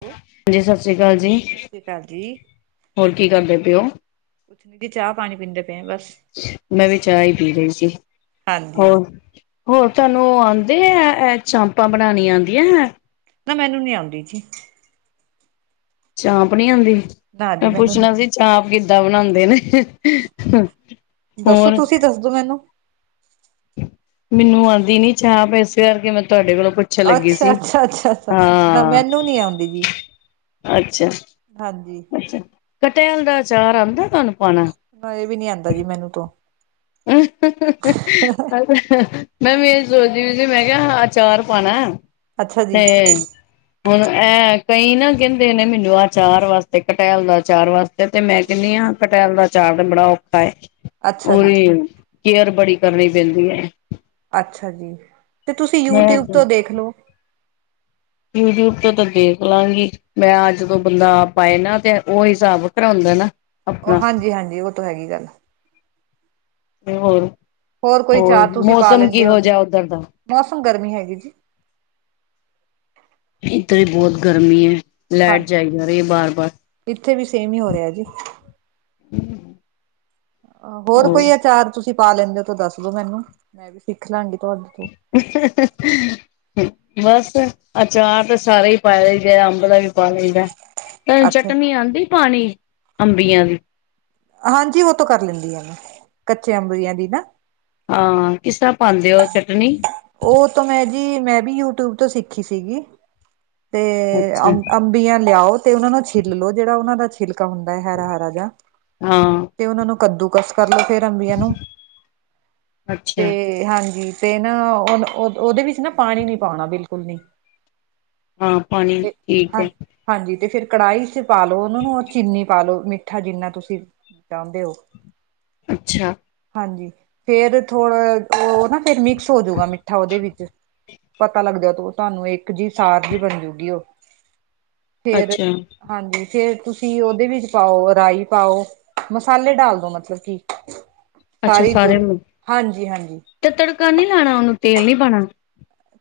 ਸਤਿ ਹਾਂਜੀ ਸਾਸਰੀਕਾਲ ਜੀ ਸ੍ਰੀ ਅਕਾਲ ਜੀ, ਹੋਰ ਕੀ ਕਰਦੇ ਪਏ ਓ। ਜੀ ਚਾਹ ਪਾਣੀ ਪੀਂਦੇ ਪਏ ਆਂ ਬਸ ਮੈਂ ਵੀ ਚਾਹ ਈ ਪੀ ਰੀ ਸੀ ਹਾਂਜੀ। ਹੋਰ ਹੋਰ ਤੁਆਨੂੰ ਓ ਆਂਦੇ ਐ-ਐ ਚਾਮਪਾਂ ਬਣਾਂਣੀਆਂ ਆਂਦੀਆਂ ਐ। ਨਾ ਮੈਨੂੰ ਨੀ ਆਂਦੀ ਜੀ। ਚਾਂਪ ਨੀ ਆਂਦੀ ਨਾ ਜੀ ਮੈਂ ਮੈਨੂੰ ਪੁੱਛਣਾ ਨੀ ਸੀ ਚਾਂਪ ਕਿੱਦਾਂ ਬਣਾਦੇ ਨੇ। ਦੱਸੋ ਹੋਰ ਤੁਸੀਂ ਦੱਸਦੋ ਮੈਨੂੰ ਮੈਨੂੰ ਆਂਦੀ ਨੀ ਚਾਂਪ ਇਸੇ ਕਰਕੇ ਮੈਂ ਤੁਹਾਡੇ ਕੋਲੋਂ ਪੁ ਅੱਛਾ-ਅੱਛਾ-ਅੱਛਾ-ਅੱਛਾ ਨਾ ਮੈਨੂੰ ਨੀ ਆਂਦੀ ਜੀ। ਅੱਛਾ ਹਾਂਜੀ ਅੱਛਾ ਕਟੈਲ ਦਾ ਚਾਰ ਆਂਦਾ ਤਾਨੂੰ ਪਾਉਣਾ। ਨਈ ਐ ਵੀ ਨੀ ਆਂਦਾ ਜੀ ਮੈਨੂੰ ਤੋਂ ਮੈਂ ਐ ਸੋਚਦੀ ਵੀ ਸੀ ਮੈਂ ਕਿਆ ਅਚਾਰ ਪਾਣਾ। ਅੱਛਾ ਤੇ ਜੀ, ਹੁਣ ਐਂ ਕਈ ਨਾ ਕੈਂਦੇ ਨੇ ਮੈਨੂੰ ਆਚਾਰ ਵਾਸਤੇ ਕਟੈਲ ਦਾ ਚਾਰ ਵਾਸ ਤੇ ਮੈਂ ਕੈਨੀ ਆਂ ਕਟੈਲ ਦਾ ਚਾਰ ਤੇ ਬੜਾ ਔਖਾ ਏ। ਅੱਛਾ ਜੀ, ਉਦੀ ਕੇਅਰ ਬੜੀ ਕਰਨੀ ਪੈਂਦੀ ਏ। ਅੱਛਾ ਜੀ ਤੇ ਤੁਸੀਂ ਮੈਂ ਯੂਟਿਊਬ ਤੋਂ ਦੇਖ ਲਓ। ਯੂਟਿਊਬ ਤੋਂ ਤਾਂ ਦੇਖ ਲਾਂਗੀ। ਮੈਂ ਜਦੋਂ ਬੰਦਾ ਪਾਏ ਨਾ ਤੇ ਉਹੀ ਹਿਸਾਬ ਵਕਰਾ ਉਂਦਾ ਨਾ ਓ ਹਾਂਜੀ-ਹਾਂਜੀ ਓ ਤੋਂ ਹੈਗੀ ਈ ਗੱਲ ਹੋਰ ਕੋਈ ਹੋਰ-ਹੋਰ ਚਾਰ ਤੁਸੀਂ ਪਾ ਮੌਸਮ ਲੈਂਦੇ ਕਿਹੋ ਹੋਗੇ, ਜਾ ਉੱਧਰ ਦਾ ਮੌਸਮ ਗਰਮੀ ਹੈਗੀ ਜੀ। ਇੱਧਰ ਬੋਤ ਗਰਮੀ ਏ ਹਾਂ ਲੈਟ ਜਾਈ ਜਾ ਰਈ ਐ ਬਾਰ-ਬਾਰ ਇੱਥੇ ਵੀ ਸੇਮ ਈ ਹੋ ਰਿਆ ਜੀ। ਹੋਰ ਉਹ ਕੋਈ ਆਚਾਰ ਤੁਸੀਂ ਪਾ ਲੈਂਦੇ ਓ ਤਾਂ ਦੱਸ ਦੋ ਮੈਨੂੰ, ਮੈਂ ਵੀ ਸਿੱਖ ਲਾਂਗੀ ਤੁਆਡੇ ਤੋਂ। [unintelligible] ਬਸ, ਅਚਾਰ ਤਾਂ ਸਾਰੇ ਈ ਪਾ ਲਈਦੇ, ਅੰਬ ਦਾ ਵੀ ਪਾ ਲਈਦਾ। ਅਅ ਅੱਛਾ ਚਟਨੀ ਆਂਦੀ ਪਾਣੀ ਅੰਬੀਆਂ ਦੀ? ਹਾਂਜੀ ਓ ਤੋਂ ਕਰ ਲੈਂਦੀ ਆ ਮੈਂ, ਕਚਿਆ ਅੰਬੀਆਂ ਦੀ ਨਾ? ਹਾਂ, ਕਿਸ ਤਰ੍ਹਾਂ ਪਾਂਦੇ ਓ ਚਟਨੀ? ਓ ਤੋ ਮੈਂ ਜੀ, ਮੈਂ ਵੀ ਯੂਟਿਊਬ ਤੋਂ ਸਿੱਖੀ ਸੀਗੀ ਤੇ ਅੱਛਾ ਅ ਅੰਬੀਆਂ ਲਿਆਓ ਤੇ ਉਨ੍ਹਾਂ ਨੂੰ ਛਿੱਲ ਲੋ, ਜੇੜਾ ਉਨਾਂ ਦਾ ਛਿਲਕਾ ਹੁੰਦਾ, ਹਰਾ-ਹਰਾ ਜਾ ਹਾਂ। ਤੇ ਉਨਾਂ ਨੂੰ ਕੱਦੂ-ਕਸ ਕਰ ਲੋ, ਫੇਰ ਅੰਬੀਆਂ ਨੂੰ ਅੱਛਾ ਤੇ ਹਾਂਜੀ! ਤੇ ਨਾ, ਉਹ ਉਦੇ ਵਿੱਚ ਨਾ ਪਾਣੀ ਨੀ ਪਾਣਾ ਬਿਲਕੁਲ। ਹਾਂ, ਪਾਣੀ ਤੇ ਠੀਕ ਹਾਂ ਏ। ਹਾਂਜੀ! ਤੇ ਫੇਰ ਕੜਾਈ 'ਚ ਪਾ ਲੋ ਉਨਾਂ ਨੂੰ ਔਰ ਚੀਨੀ ਪਾ ਲੋ, ਮਿੱਠਾ ਜਿੰਨਾ ਤੁਸੀਂ ਚਾਂਦੇ ਓ। ਅੱਛਾ। ਹਾਂਜੀ! ਫੇਰ ਥੋੜਾ ਓ ਨਾ, ਫੇਰ ਮਿਕਸ ਹੋਜੂਗਾ ਮਿੱਠਾ ਉਦੇ ਵਿੱਚ। ਪਤਾ ਲੱਗਦਾ ਤੋ ਤੁਹਾਨੂੰ, ਇੱਕ ਜਿ ਸਾਰ ਜਿ ਬਣਜੂਗੀ ਉਹ, ਫੇਰ ਅੱਛਾ ਹਾਂਜੀ! ਫੇਰ ਤੁਸੀਂ ਓਦੇ ਵਿੱਚ ਪਾਓ, ਰਾਈ ਪਾਓ। ਮਸਾਲੇ ਡਾਲ ਦੋ ਮਤਲਬ ਕਿ। ਅੱਛਾ, ਸਾਰੀ ਜੋ ਸਾਰਿਆ ਨੂੰ ਹਾਂਜੀ ਹਾਂਜੀ ਤੇ ਤੜਕਾ ਨੀ ਲਾਣਾ ਉਨੂੰ, ਤੇਲ ਨੀ ਪਾਣਾ?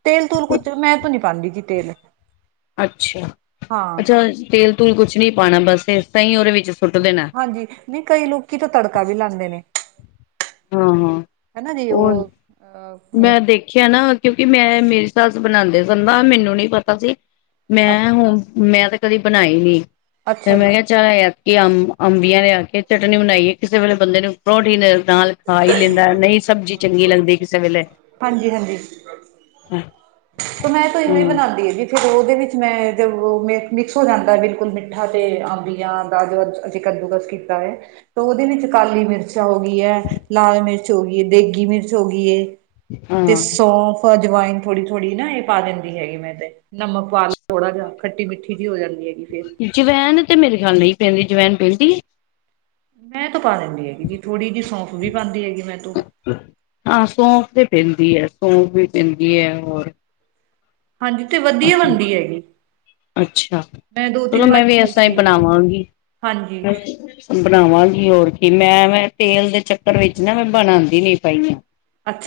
ਤੇਲ-ਤੂਲ ਕੁਛ, ਮੈਂ ਤੋ ਨੀ ਪਾਂਦੀ ਜੀ ਤੇਲ। ਅੱਛਾ! ਹਾਂ ਅੱਛਾ, ਤੇਲ-ਤੂਲ ਕੁਛ ਨੀ ਪਾਣਾ, ਬਸ ਏਸ ਤਰਾਂ ਈ ਉਦੇ ਵਿੱਚ ਸੁੱਟ ਦੇਣਾ। ਹਾਂਜੀ, ਨਈਂ ਕਈ ਲੋਕੀ ਤਾਂ ਤੜਕਾ ਵੀ ਲਾਂਦੇ ਨੇ। ਹਾਂ, ਹਾਂ ਹਨਾ ਜੀ ਉਹ ਮੈਂ ਦੇਖਿਆ ਨਾ ਕਿਉਂਕਿ ਮੈਂ ਮੇਰੀ ਸੱਸ ਬਣਾਂਦੇ ਸਨ ਨਾ, ਮੈਨੂੰ ਨੀ ਪਤਾ ਸੀ, ਅ ਮੈਂ ਹੁਣ ਮੈਂ ਤੇ ਕਦੀ ਬਣਾਈ ਨੀ, ਤੇ ਅੱਛਾ ਜੀ ਮੈਂ ਕਿਹਾ ਚਾ ਆ ਕਿ ਅੰਬ ਅੰਬੀਆਂ ਲਿਆ ਕੇ ਚਟਨੀ ਬਣਾਈਏ, ਕਿਸੇ ਵੇਲੇ ਬੰਦੇ ਨੂੰ ਪਰੋਂਠੀ ਦੇ ਨਾਲ ਖਾ ਈ ਲੈਂਦਾ ਨਈ ਸਬਜ਼ੀ ਚੰਗੀ ਲੱਗਦੀ ਕਿਸੇ ਵੇਲੇ। ਤੋ ਮੈਂ ਤੋਂ ਐਵੇਂ ਈ ਹੂੰ ਬਣਾਂਦੀ ਹੈਗੀ। ਫੇਰ ਉਦੇ ਵਿੱਚ ਮੈਂ, ਜਦ ਮਿਕ ਮਿਕਸ ਹੋ ਜਾਂਦਾ ਬਿਲਕੁਲ ਮਿੱਠਾ ਤੇ ਅੰਬੀਆਂ ਦਾ ਜੋ ਅਸੀਂ ਕੱਦੂਕਸ ਕੀਤਾ ਏ। ਉਦੇ ਵਿੱਚ ਕਾਲੀ ਮਿਰਚ ਹੋ ਗੀ ਏ, ਲਾਲ ਮਿਰਚ ਹੋ ਗੀ ਏ, ਦੇਗੀ ਮਿਰਚ ਹੋ ਗੀ ਏ। ਤੇ ਹਾਂ ਸੌਂਫ ਅਜਵਾਇਨ ਥੋੜੀ ਥੋੜੀ ਨਾ ਏ ਪਾ ਦਿੰਦੀ ਹੈਗੀ ਮੈਂ ਤੇ, ਨਮਕ ਪਾ ਲੋ ਥੋੜਾ ਜਾ ਖੱਟੀ-ਮਿੱਠੀ ਜੀ ਹੋ ਜਾਂਦੀ ਐ। ਜਵੈਨ ਤੇ ਮੇਰੇ ਖਿਆਲ ਨਈਂ ਪੈਂਦੀ, ਜਵੈਨ ਪੈਂਦੀ ਏ? ਮੈਂ ਤੋ ਪਾ ਲੈਂਦੀ ਹੈਗੀ ਜੀ, ਥੋੜ੍ਹੀ ਜਿਹੀ ਸੌਂਫ ਵੀ ਪਾਂਦੀ ਹੈਗੀ ਮੈਂ ਤੋ। ਹਾਂ, ਸੌਫ ਤੇ ਪੈਂਦੀ ਆ, ਸੌਂਫ ਵੀ ਪੈਂਦੀ ਆ, ਹੋਰ ਹਾਂਜੀ, ਤੇ ਵਧੀਆ ਅੱਛਾ। ਬਣਦੀ ਹੈਗੀ। ਅੱਛਾ, ਮੈਂ ਦੋ ਚਲੋ ਤਿੰਨ ਮੈਂ ਵਾਰੀ ਵੀ ਪਾਈ ਏਸਰਾ ਹੀ ਸੀ ਬਣਾਵਾਂਗੀ। ਹਾਂਜੀ ਬਣਾਵਾਂਗੀ ਹੋਰ ਕੀ ਮੈਂ, ਮੈਂ ਤੇਲ ਦੇ ਚੱਕਰ ਵਿੱਚ ਨਾ ਮੈਂ ਬਣਾਂਦੀ ਨੀ ਪਾਈਆਂ।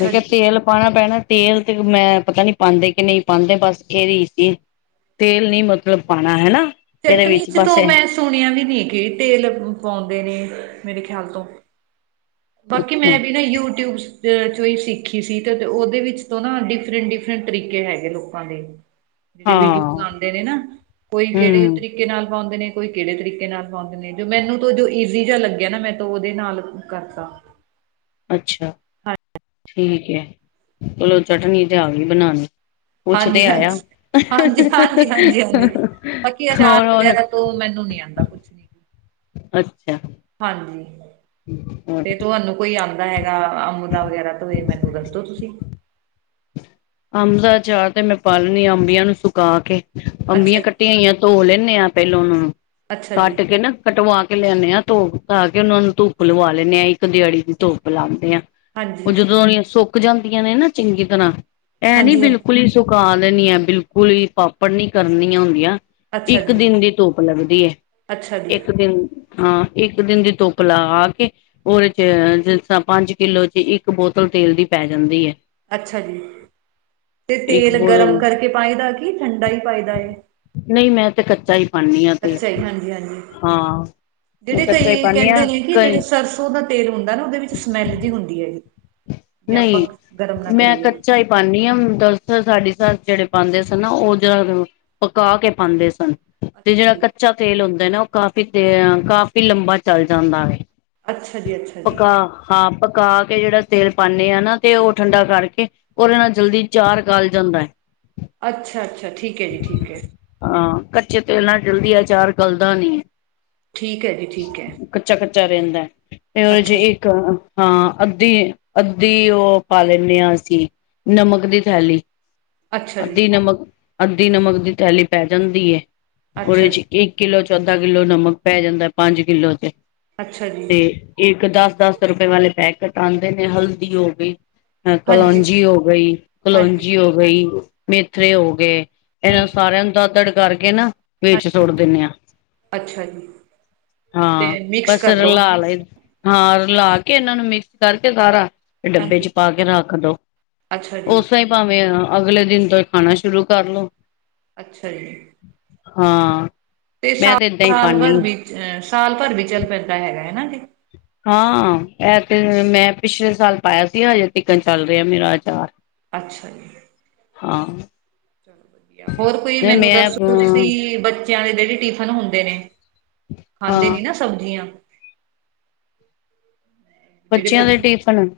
ਮੈਂ ਕਿਆ, ਜੀ ਤੇਲ ਪਾਣਾ ਪੈਣਾ, ਤੇਲ ਤੇ ਮੈਂ ਪਤਾ ਨੀ ਪਾਉਂਦੇ ਨਹੀਂ ਪਾਉਂਦੇ, ਬਸ ਇਹਦੀ 'ਚ ਤੇਲ ਨੀ ਮਤਲਬ ਪਾਉਣਾ ਹਨਾ? ਇਹਦੇ ਚਟਨੀ ਵਿੱਚ 'ਚ ਤੋ ਬਸ ਮੈਂ ਸੁਣਿਆ ਵੀ ਨੀ ਕਿ ਤੇਲ ਪਾਉਂਦੇ ਨੇ, ਮੇਰੇ ਖਿਆਲ ਤੋਂ। ਬਾਕੀ ਅੱਛਾ ਮੈਂ ਵੀ ਨਾ ਯੂਟਿਊਬ 'ਚ ਚੋਈ ਸਿੱਖੀ ਸੀ, ਤੇ ਓਦੇ ਵਿੱਚ ਤੋਂ ਨਾ ਡਿਫਰੈਂਟ-ਡਿਫਰੈਂਟ ਤਰੀਕੇ ਹੈਗੇ ਲੋਕਾਂ ਦੇ। ਜੇੜੇ ਵੀਡੀਓਜ਼ ਹਾਂ। ਆਂਦੇ ਨੇ ਨਾ ਕੋਈ ਕੇੜੇ ਹੂੰ ਤਰੀਕੇ ਨਾਲ ਪਾਂਦੇ ਨੇ, ਕੋਈ ਕੇੜੇ ਤਰੀਕੇ ਨਾਲ ਪਾਂਦੇ ਨੇ, ਜੋ ਮੈਨੂੰ ਤੋ ਜੋ ਈਜ਼ੀ ਜਾ ਲੱਗੇਆ ਨਾ ਮੈੰ ਤਾਂ ਓਦੇ ਨਾਲ ਕਰ [inaudible] ਅੱਛਾ, ਠੀਕ ਐ, ਚਲੋ ਚਟਨੀ ਤੇ ਆ ਗਈ ਬਨਾਨੀ। ਕੁਛ ਤੇ ਹਾਂਜੀ ਆਏਆ ਹਾਂਜੀ ਹਾਂਜੀ ਹਾਂਜੀ ਹਾਂਜੀ [unintelligible] ਹੋਰ-ਹੋਰ ਤੋ ਮੈਨੂੰ ਨੀ ਆਂਦਾ ਕੁਛ ਨੀ ਅੱਛਾ। ਹਾਂਜੀ। ਤੇ [inaudible] ਤੁਹਾਨੂੰ ਕੋਈ ਆਂਦਾ ਹੈਗਾ ਅੰਮ ਦਾ ਵਗੈਰਾ ਤੁਸੀ ਮੈਨੂੰ ਦੱਸਦੋ ਤੁਸੀ ਅੰਬ ਦਾ ਆਚਾਰ ਤੇ ਮੈਂ ਪਾ ਲੈਨੀ ਆਂ ਅੰਬੀਆਂ ਨੂੰ ਸੁੱਕਾ ਕੇ, ਅੱਛਾ ਅੰਬੀਆਂ ਜੀ ਕੱ ਟੀਆਂ ਹੋਈਆਂ ਧੋ ਲੈਂਨੇ ਆਂ, ਪੈਲਾਂ ਓਨਾਂ ਨੂੰ ਅੱਛਾ ਜੀ ਕੱਟ ਕੇ ਨਾ ਕਟਵਾ ਕੇ ਲਿਆਂਨੇ ਆਂ ਧੋ-ਧਾ ਕੇ ਓਨਾਂ ਨੂੰ ਧੁੱਪ ਲਵਾ ਲੈਂਨੇ ਆਂ, ਇੱਕ ਦੇਆੜੀ ਦੀ ਧੁੱਪ ਲਾਂਦੇ ਆਂ। ਓ ਹਾਂਜੀ ਜਦੋਂ ਦੀਆਂ ਸੁੱਕ ਜਾਂਦੀਆਂ ਨੇ ਨਾ ਚੰਗੀ ਤਰਾਂ ਐ ਨੀਂ ਹਾਂਜੀ ਹਾਂਜੀ ਬਿਲਕੁਲ ਈ ਸੁਕਾ ਦੇਨੀਆਂ ਬਿਲਕੁਲ ਈ ਪਾਪੜ ਨੀਂ ਕਰਨੀਆਂ ਹੁੰਦੀਆਂ ਅੱਛਾ ਇੱਕ ਜੀ ਦਿਨ ਦੀ ਧੁੱਪ ਲੱਗਦੀ ਐ, ਅੱਛਾ ਜੀ ਇੱਕ ਦਿਨ ਹਾਂ, ਇੱਕ ਦਿਨ ਦੀ ਧੁੱਪ ਲਗਾ ਕੇ ਓਦੇ 'ਚ ਜਿਸ ਤਰਾਂ ਪੰਜ ਕਿੱਲੋ 'ਚ ਇੱਕ ਬੋਤਲ ਤੇਲ ਦੀ ਪੈ ਜਾਂਦੀ ਐ। ਅੱਛਾ ਜੀ, ਤੇ ਇੱਕ ਤੇਲ ਗਰਮ ਬੋਤਲ ਕਰਕੇ ਪਾਏਦਾ ਕੀ ਠੰਡਾ ਈ ਪਾਏਦਾ ਏ? ਨਈਂ ਮੈਂ ਤੇ ਕੱਚਾ ਈ ਕੱਚਾ ਈ? ਹਾਂਜੀ-ਹਾਂਜੀ ਮੈਂ ਜੇੜੇ ਕੱਚਾ ਹੀ ਕਈ ਪਾਨੀ ਆ ਕੇੰਦੇ ਨੇ ਕਿ ਜੇੜੇ ਕਈ ਸਰਸੋਂ ਦਾ ਤੇਲ ਹੁੰਦਾ ਨਾ, ਓਦੇ ਵਿੱਚ ਸਮੈਲ ਜੀ ਹੁੰਦੀ ਐ ਜੀ। ਜੇ ਆਪਾਂ ਨਈਂ, ਗਰਮ ਨਾ ਮੈਂ ਕਰੀਏ ਕੱਚਾ ਈ ਪਾਂਨੀ ਆਂ, ਦਰਸੱਲ ਸਾਡੀ ਸੱਸ ਜੇੜੇ ਪਾਂਦੇ ਸਨ ਨਾ, ਓ ਪਕਾ ਕੇ ਪਾਂਦੇ ਸਨ। ਤੇ ਅੱਛਾ ਜੇੜਾ ਜੀ ਕੱਚਾ ਤੇਲ ਹੁੰਦਾ ਨਾ, ਓ ਕਾਫੀ ਦੇ, ਕਾਫੀ ਲੰਬਾ ਚਲ ਜਾਂਦਾ ਵੇ। ਅੱਛਾ ਜੀ ਅੱਛਾ ਜੀ ਪਕਾ ਹਾਂ ਪਕਾ ਕੇ ਜੇੜਾ ਤੇਲ ਪਾਂਨੇ ਆਂ ਨਾ, ਤੇ ਓ ਠੰਡਾ ਕਰਕੇ ਓਦੇ ਨਾਲ ਜਲਦੀ ਚਾਰ ਗੱਲ ਜਾਂਦੈ। ਅੱਛਾ-ਅੱਛਾ, ਠੀਕ ਐ ਜੀ, ਠੀਕ ਐ। ਹਾਂ, ਕੱਚੇ ਤੇਲ ਨਾਲ ਜਲਦੀ ਆਚਾਰ ਗੱਲਦਾ ਨੀਂ। ਠੀਕ ਐ ਜੀ, ਠੀਕ ਐ। ਕੱਚਾ-ਕੱਚਾ ਰੈਂਦਾ, ਤੇ ਓ ਜੇ ਇੱਕ ਹਾਂ, ਅੱਧੀ ਅੱਧੀ ਓ ਪਾ ਲੈਂਨੇ ਆਂ, ਅਸੀਂ ਨਮਕ ਦੀ ਥੈਲੀ। ਅੱਛਾ ਅੱਧੀ ਜੀ ਨਮਕ-ਅੱਧੀ ਨਮਕ ਦੀ ਥੈਲੀ ਪੈ ਜਾਂਦੀ ਐ ਅੱਛਾ ਓਦੇ'ਚ ਜੀ ਇੱਕ ਕਿੱਲੋ 'ਚ ਅੱਧਾ ਕਿੱਲੋ ਨਮਕ ਪੈ ਜਾਂਦੈ, ਪੰਜ ਕਿੱਲੋ ਤੇ ਅੱਛਾ ਜੀ ਇੱਕ ਦਸ-ਦਸ ਰੁਪਏ ਵਾਲੇ ਪੈਕਟ ਆਂਦੇ ਨੇ ਹਲਦੀ ਹੋ ਗਈ ਅ ਹਾਂਜੀ ਕਲੋਂਜੀ ਹੋ ਗਈ, ਹਾਂਜੀ ਕਲੋਂਜੀ ਹੋ ਗਈ, ਮੇਥਰੇ ਹੋ ਗਏ। ਏਨਾਂ ਹਾਂਜੀ ਸਾਰੇਆਂ ਨੂੰ ਦਾਦੜ ਕਰਕੇ ਨਾ ਹਾਂ ਵਿੱਚ ਸੁੱਟ ਦੇਨੇ ਆਂ। ਅੱਛਾ ਜੀ ਤੇ ਹਾਂ, ਮਿਕਸ ਬਸ ਕਰ ਦੋ ਰਲਾ ਲਏ ਹਾਂਜੀ ਹਾਂ ਰਲਾ, ਕੇ ਏਨਾਂ ਨੂੰ ਮਿਕਸ ਕਰਕੇ ਸਾਰਾ ਡੱਬੇ 'ਚ ਪਾ ਕੇ ਰੱਖ ਦੋ ਅੱਛਾ ਜੀ ਓਸ ਟਾਈ ਭਾਵੇਂ ਅਗਲੇ ਦਿਨ ਤੋਂ ਈ ਖ਼ਾਨਾ ਸ਼ੁਰੂ ਕਰ ਲੋ। ਅੱਛਾ ਜੀ। ਹਾਂ, ਮੈਂ ਸਾਲ ਤੇ ਏਦਾਂ ਈ ਸਾਲ ਪਾਨੀ ਭਰ ਆਂ। ਵੀ ਸਾਲ ਭਰ ਵੀ ਚੱਲ ਪੈਂਦਾ ਹੈਗਾ ਹੈਨਾ ਜੀ। ਹਾਂ ਐ ਤੇ ਮੈਂ ਪਿਛਲੇ ਸਾਲ ਪਾਇਆ ਸੀ, ਹਜੇ ਤੀਕਰ ਚੱਲ ਰਿਹਾ ਮੇਰਾ ਆਚਾਰ। ਅੱਛਾ ਜੀ। ਹਾਂ। [unintelligible] ਹੋਰ ਕੋਈ ਨਹੀਂ ਮੈਨੂੰ ਮੈਂ ਦੱਸੋ ਅ ਤੁਸੀਂ ਬੱਚਿਆਂ ਦੇ ਜੇੜੇ ਟਿਫਨ ਹੁੰਦੇ ਨੇ? ਖਾਂਦੇ ਹਾਂ ਨੀ ਨਾ ਸਬਜ਼ੀਆਂ। ਜਿਹੜੇ ਬੱਚਿਆਂ ਦੇ ਬੱਚੇ ਟਿਫਨ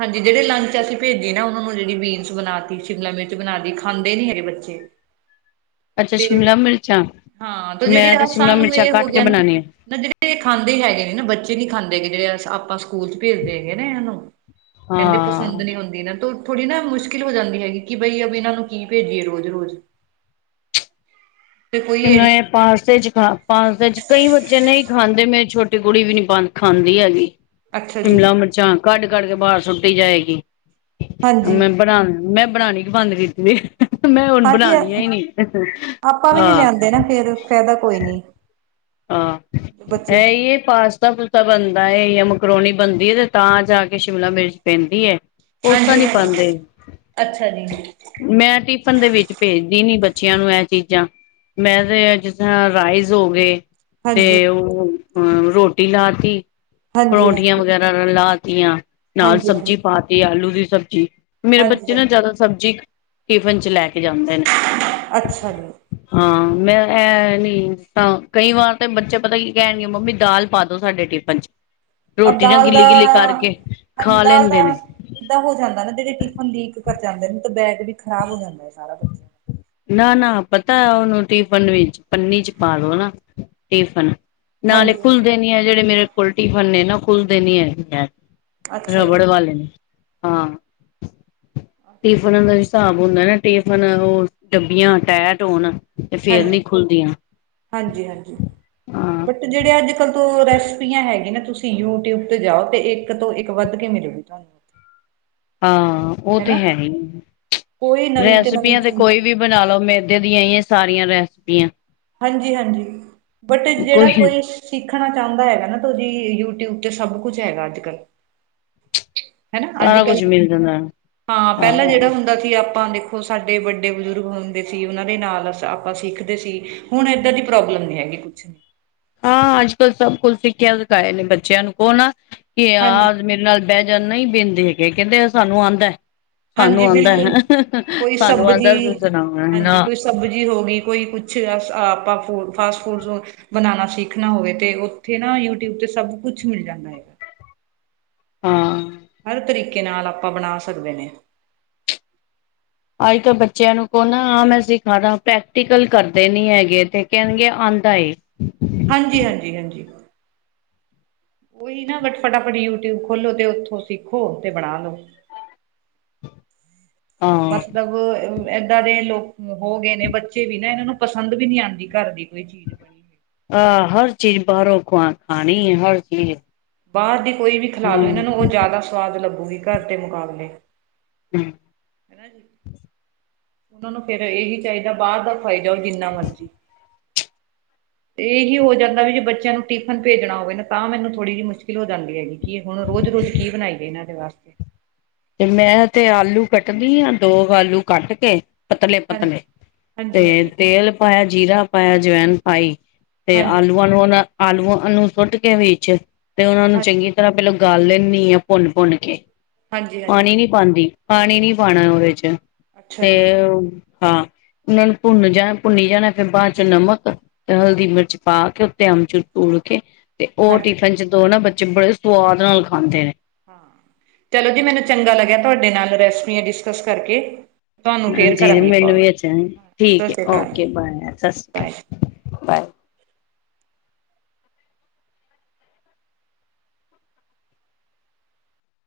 ਹਾਂਜੀ, ਜਿਹੜੇ ਲੰਚ ਅਸੀਂ ਭੇਜੀ ਨਾ ਉਹਨਾਂ ਨੂੰ ਜੇੜੀ ਬੀਨਸ ਬਣਾਤੀ, ਸ਼ਿਮਲਾ ਮਿਰਚ ਬਣਾਤੀ ਖਾਂਦੇ ਨੀ ਹੈਗੇ ਬੱਚੇ। [inaudible] ਅੱਛਾ ਤੇ ਸ਼ਿਮਲਾ ਮਿਰਚਾਂ ਹਾਂ ਤੇ ਜਿਹੜੇ ਮੈਂ ਆ ਸ਼ਿਮਲਾ ਸਾਨੂੰ ਮਿਰਚਾਂ ਇਹ ਹੋ ਕੱਟ ਕੇ ਗਿਆ ਨਾ, ਬਣਾਉਣੀ ਆ ਨਾ ਜੇੜੇ ਵਡੇ ਖਾਂਦੇ ਹੈਗੇ ਨੀ ਨਾ, ਬੱਚੇ ਨੀ ਖਾਂਦੇ ਹੈਗੇ ਜਿਹੜੇ ਆਪਾਂ ਸਕੂਲ ਚ ਭੇਜਦੇ ਹੈਗੇ ਨਾ ਇੰਨਾ ਨੂੰ ਕਹਿੰਦੇ ਹਾਂ ਪਸੰਦ ਨੀ ਹੁੰਦੀ ਨਾ, ਤੂੰ ਥੋੜ੍ਹੀ ਨਾ ਮੁਸ਼ਕਿਲ ਹੋ ਜਾਂਦੀ ਹੈਗੀ, ਕਿ ਬਈ ਇਨਾਂ ਨੂੰ ਕੀ ਭੇਜੀਏ ਰੋਜ਼-ਰੋਜ਼। [inaudible] [unintelligible] ਇਹ ਨਾ ਇਹੜੀ ਪਾਸਤੇ ਚ ਖਾ ਪਾਸਤੇ ਚ ਕਈ ਬੱਚੇ ਨਈ ਖਾਂਦੇ, ਮੇਰੀ ਛੋਟੀ ਕੁੜੀ ਵੀ ਨੀ ਖਾਂਦੀ ਹੈਗੀ। ਅੱਛਾ ਜੀ ਸ਼ਿਮਲਾ ਮਿਰਚਾਂ ਕੱਢ-ਕੱਢ ਕੇ ਬਾਰ ਸੁੱਟੀ ਜਾਏਗੀ, ਹਾਂਜੀ ਮੈਂ ਬਣਾ ਮੈਂ ਬਣਾਣੀ ਬੰਦ ਕੀਤੀ ਸੀ, ਮੈਂ ਹੁਣ ਬਣਾਣੀ ਆ ਈ ਨੀ। ਓਵੀ ਵੀ ਨਹੀਂ ਹਾਂ ਲਿਆਂਦੇ ਨਾ ਫਿਰ ਫਾਇਦਾ ਕੋਈ ਨਹੀਂ। ਅਹ, ਇਹ ਹੀ ਏ ਪਾਸ ਪਾਸਤਾ, ਪੁਸਤਾ ਬਣਦਾ ਏ ਯਾ ਮਕਰੋਨੀ ਬਣਦੀ ਤੇ ਤਾਂ ਜਾ ਕੇ ਸ਼ਿਮਲਾ ਮਿਰਚ ਪੈਂਦੀ ਏ। ਹਾਂਜੀ, ਹਾਂਜੀ ਅੱਛਾ ਜੀ। ਮੈਂ ਟਿਫਨ ਦੇ ਵਿੱਚ ਭੇਜਦੀ ਨੀ ਬੱਚਿਆਂ ਨੂੰ ਏ ਚੀਜ਼ਾਂ ਮੈਂ ਤੇ ਜਿਸ ਤਰ੍ਹਾਂ ਰਾਈਸ ਹੋ ਗਏ ਤੇ ਹਾਂਜੀ ਉਹ ਅ ਰੋਟੀ ਲਾਤੀ ਹਾਂਜੀ ਹਾਂਜੀ ਪਰੋਂਂਠੀਆਂ ਵਗੈਰਾ ਲਾਤੀਆਂ ਨਾਲ ਹਾਂਜੀ ਹਾਂਜੀ ਸਬਜ਼ੀ ਪਾਤੀ ਆਲੂ ਦੀ ਸਬਜ਼ੀ ਮੇਰੇ ਹਾਂਜੀ ਬੱਚੇ ਨਾ ਹਾਂਜੀ ਜ਼ਿਆਦਾ ਸਬਜ਼ੀ ਟਿਫਨ ਚ ਲੈ ਕੇ ਜਾਂਦੇ ਨੇ। [inaudible] ਅੱਛਾ ਜੀ। ਹਾਂ, ਮੈਂ ਇਹ ਨੀ ਇਸ ਤਾਂ ਕਈ ਵਾਰ ਤੇ ਬੱਚੇ ਪਤਾ ਕੀ ਕਹਿਣਗੇ ਮੰਮੀ ਦਾਲ ਪਾ ਦੋ ਸਾਡੇ ਟਿਫਨ ਚ ਅਬ ਰੋਟੀ ਨਾਂ ਦਾਲ ਦਾ ਗਿੱਲੀ-ਗਿੱਲੀ ਕਰਕੇ ਖਾ ਲੈਂਦੇ ਨੇ। ਇੱਦਾਂ ਹੋ ਜਾਂਦਾ ਨਾ ਜੇੜੇ ਟਿਫਨ ਲੀਕ ਕਰ ਜਾਂਦੇ ਨੇ, ਤਾਂ ਬੈਗ ਵੀ ਖਰਾਬ ਹੋ ਜਾਂਦਾ ਹੈ ਸਾਰਾ ਬੱਚਾ ਨਾ, ਨਾ ਪਤਾ ਉਨੂੰ ਟਿਫਨ ਵਿੱਚ ਪੰਨੀ ਚ ਪਾਲੋ ਹਨਾ। ਟਿਫਨ ਨਾਲੇ ਹਾਂਜੀ ਹਾਂਜੀ ਖੁੱਲਦੇ ਨੀ ਹੈ ਜਿਹੜੇ ਮੇਰੇ ਕੋਲ ਟਿਫਨ ਨੇ ਨਾ ਖੁੱਲਦੇ ਨੀ ਹੈਗੇ। ਅੱਛਾ ਜੀ ਰਬੜ ਵਾਲੇ ਨੇ ਹਾਂ। ਅੱਛਾ ਟਿਫਨਾਂ ਦਾ ਹਿਸਾਬ ਹੁੰਦਾ ਨਾ, ਟਿਫਨ ਉਹ ਡੱਬੀਆਂ ਟੈਟ ਹੋਣ ਤੇ ਫੇਰ ਹਾਂਜੀ ਨੀ ਖੁੱਲਦੀਆਂ ਹਾਂਜੀ ਹਾਂਜੀ ਹਾਂ। ਬਟ ਜਿਹੜੇ ਅੱਜ-ਕੱਲ੍ਹ ਤੋਂ ਰੈਸਪੀਆਂ ਹੈਗੀਆਂ ਨਾ ਤੁਸੀਂ ਯੂਟਿਊਬ ਤੇ ਜਾਓ, ਤੇ ਇੱਕ ਤੋਂ ਇੱਕ ਵੱਧ ਕੇ ਮਿਲੋਗੀ ਤੁਹਾਨੂੰ। ਉੱਥੇ ਹਾਂ ਉਹ ਤੇ ਹਨਾ ਹੈ ਈ, ਕੋਈ ਨਵੀਂ ਨਵੀਂ ਰੈਸਪੀਆਂ ਤੇ ਚੀਜ਼ ਕੋਈ ਵੀ ਬਣਾ ਲੋ ਮੈਦੇ ਦੀਆਂ ਈ ਆ ਸਾਰੀਆਂ ਰੈਸਪੀਆਂ। ਹਾਂਜੀ, ਹਾਂਜੀ ਬਟ ਜਿਹੜਾ ਕੋਈ ਸਿੱਖਣਾ ਚਾਂਦਾ ਹੈਗਾ ਨਾ, ਤੋ ਜੀ ਯੂਟਿਊਬ ਤੇ ਸਭ ਕੁਛ ਹੈਗਾ ਅੱਜ-ਕੱਲ੍ਹ। ਹਨਾ ਸਾਰਾ ਕੁਛ ਅੱਜ-ਕੱਲ੍ਹ ਮਿਲ ਜਾਂਦਾ ਹਾਂ ਪੈਲਾਂ ਜੇੜਾ ਹੁੰਦਾ ਅਸੀਂ ਆਪਾਂ ਦੇਖੋ ਸਾਡੇ ਵੱਡੇ ਬਜ਼ੁਰਗ ਹੁੰਦੇ ਸੀ, ਉਨਾਂ ਦੇ ਨਾਲ ਆਪਾਂ ਸਿੱਖਦੇ ਸੀ। ਹੁਣ ਏਦਾਂ ਦੀ ਪ੍ਰੋਬਲਮ ਨੀ ਹੈਗੀ ਕੁਛ। ਹਾਂ, ਅੱਜ-ਕੱਲ੍ਹ ਸਭ ਕੁਛ ਸਿੱਖਿਆ ਸਿਖਾਏ ਨੇ ਬੱਚਿਆਂ ਨੂੰ, ਕੌ ਨਾ [inaudible] ਕਿ ਹਾਂਜੀ ਆਹ ਤੇ ਮੇਰੇ ਨਾਲ ਬੈ ਜਾ ਨਈ ਬੇਂਦੇ ਹੈਗੇ ਕੈਂਦੇ ਸਾਨੂੰ ਆਂਦਾ। ਹਾਂਜੀ ਸਾਨੂੰ ਬਿਲਕੁਲ ਕੋਈ ਆਂਦਾ-ਸਾਨੂੰ ਸਬਜ਼ੀ ਆਂਦਾ ਤੁਸੀਂ ਸੁਨਾਓ ਹਾਂਜੀ ਨਾ ਕੋਈ ਸਬਜ਼ੀ ਹੋ ਗਈ, ਕੋਈ ਕੁਛ ਆ ਸ ਆਪਾਂ ਫੂਡ ਫਾਸਟ ਫੂਡ ਸ ਬਨਾਨਾ ਸਿੱਖਨਾ ਹੋਵੇ ਤੇ ਓਥੇ ਨਾ ਯੂਟਿਊਬ ਤੇ ਸਬ ਕੁਛ ਮਿਲ ਜਾਂਦਾ ਐ। ਹਾਂ। ਹਰ ਤਰੀਕੇ ਨਾਲ ਆਪਾਂ ਬਨਾ ਸਕਦੇ ਨੇ। ਆਈ ਤਾਂ ਬੱਚੇਆਂ ਨੂੰ ਕਓ ਨਾ ਆ ਮੈਂ ਸਿਖਾਦਾ ਪ੍ਰੈਕਟੀਕਲ ਕਰਦੇ ਨੀ ਹੈਗੇ ਤੇ ਕੈਨਗੇ ਆਂਦਾ ਏ। ਹਾਂਜੀ-ਹਾਂਜੀ-ਹਾਂਜੀ। ਓਹੀ ਨਾ ਬਟ ਫਟਾਫਟ ਯੂਟਿਊਬ ਖੋਲੋ ਤੇ ਓਥੋਂ ਸਿੱਖੋ ਤੇ ਬਨਾ ਲੋ। ਹਾਂ ਮਤਲਬ ਅ ਮ ਏਦਾਂ ਦੇ ਲੋਕ ਹੋ ਗਏ ਨੇ ਬੱਚੇ ਵੀ ਨਾ ਏਨਾਂ ਨੂੰ ਪਸੰਦ ਵੀ ਨੀ ਆਂਦੀ ਘਰ ਦੀ ਕੋਈ ਚੀਜ਼ ਬਨੀ। ਅ ਹਰ ਚੀਜ਼ ਬਾਰੋਂ ਖਵਾ ਖਾਨੀ ਏ ਹਰ ਚੀਜ਼। ਬਾਰ ਦੀ ਕੋਈ ਵੀ ਖਿਲਾ ਦੋ ਓ ਏਨਾਂ ਹਮ ਨੂੰ ਓ ਜਾਦਾ ਸਵਾਦ ਲੱਗੂਗੀ ਘਰ ਦੇ ਮੁਕਾਬਲੇ। ਹੂੰ। ਹਨਾ ਜੀ। ਓਨਾ ਨੂੰ ਫੇਰ ਏਈ ਚਾਈਦਾ ਬਾਰ ਦਾ ਖਾਈ ਜਾਓ ਜਿੰਨਾ ਮਰਜ਼ੀ। ਤੇ ਏਹੀ ਹੋ ਜਾਂਦਾ ਵੀ ਜੇ ਬੱਚੇਆਂ ਨੂੰ ਟਿਫਨ ਭੇਜਨਾ ਹੋਵੇ ਨਾ ਤਾਂ ਮੈਨੂੰ ਥੋੜੀ ਜੀ ਮੁਸ਼ਕਿਲ ਹੋ ਜਾਂਦੀ ਹੈਗੀ। ਕੀ ਹੁਨ ਰੋਜ਼-ਰੋਜ਼ ਕੀ ਬਨਾਈਏ ਏਨਾਂ ਦੇ ਵਾਸਤੇ। ਤੇ ਮੈਂ ਤੇ ਆਲੂ ਕੱਟਦੀ ਆਂ, ਦੋ ਕ ਆਲੂ ਕੱਟ ਕੇ ਹਾਂਜੀ। ਪਤਲੇ-ਪਤਲੇ, ਤੇ ਹਾਂਜੀ ਹਾਂਜੀ ਤੇਲ ਪਾਇਆ ਜੀਰਾ ਪਾਇਆ, ਜਵੈਨ ਪਾਈ ਤੇ ਹਾਂਜੀ ਆਲੂਆਂ ਨੂੰ ਓਨਾਂ ਆਲੂਆਂ ਨੂੰ ਸੁੱਟ ਕੇ ਵਿੱਚ, ਤੇ ਓਨਾਂ ਨੂੰ ਹਾਂਜੀ ਚੰਗੀ ਤਰਾਂ ਪੈਲਾਂ ਗਾਲ ਲੈਂਨੀ ਆ ਭੁੰਨ-ਭੁੰਨ ਕੇ। ਹਾਂਜੀ ਪਾਨੀ ਹਾਂਜੀ ਨੀ ਪਾਂਦੀ, ਪਾਨੀ ਨੀ ਪਾਨਾ ਓਦੇ ਚ ਅੱਛਾ ਤੇ ਜੀ ਹਾਂ, ਓਨਾਂ ਨੂੰ ਭੁੰਨ ਜਾਨਾ ਭੁੰਨੀ ਜਾਨਾ ਫਿਰ ਬਾਦ ਚ ਨਮਕ ਤੇ ਹਲਦੀ, ਮਿਰਚ ਪਾ ਕੇ ਉੱਤੇ ਅਮਚੂਰ ਭੂਰ ਕੇ ਤੇ ਓ ਹਾਂਜੀ ਟਿਫਿਨ ਚ ਦੋ ਨਾ, ਬੱਚੇ ਬੜੇ ਸਵਾਦ ਨਾਲ ਖਾਂਦੇ ਨੇ। ਹਾਂ ਚਲੋ ਜੀ, ਮੈਨੂੰ ਚੰਗਾ ਲੱਗਿਆ ਤੁਆਡੇ ਨਾਲ ਰੈਸਪੀਆਂ ਡਿਸਕਸ ਕਰਕੇ। ਤੁਆਨੂੰ ਫੇਰ ਹਾਂਜੀ ਕਰਾਂਗੇ ਮੈਨੂੰ ਕੋਲ, ਵੀ ਅੱਛਾ ਠੀਕ ਹੈ ਸਾਸਰੀ ਕਾਲ ਓਕੇ ਜੀ, ਬਾਏ ਸਤਿ ਸ਼੍ਰੀ ਬਾਏ। ਅਕਾਲ ਬਾਏ।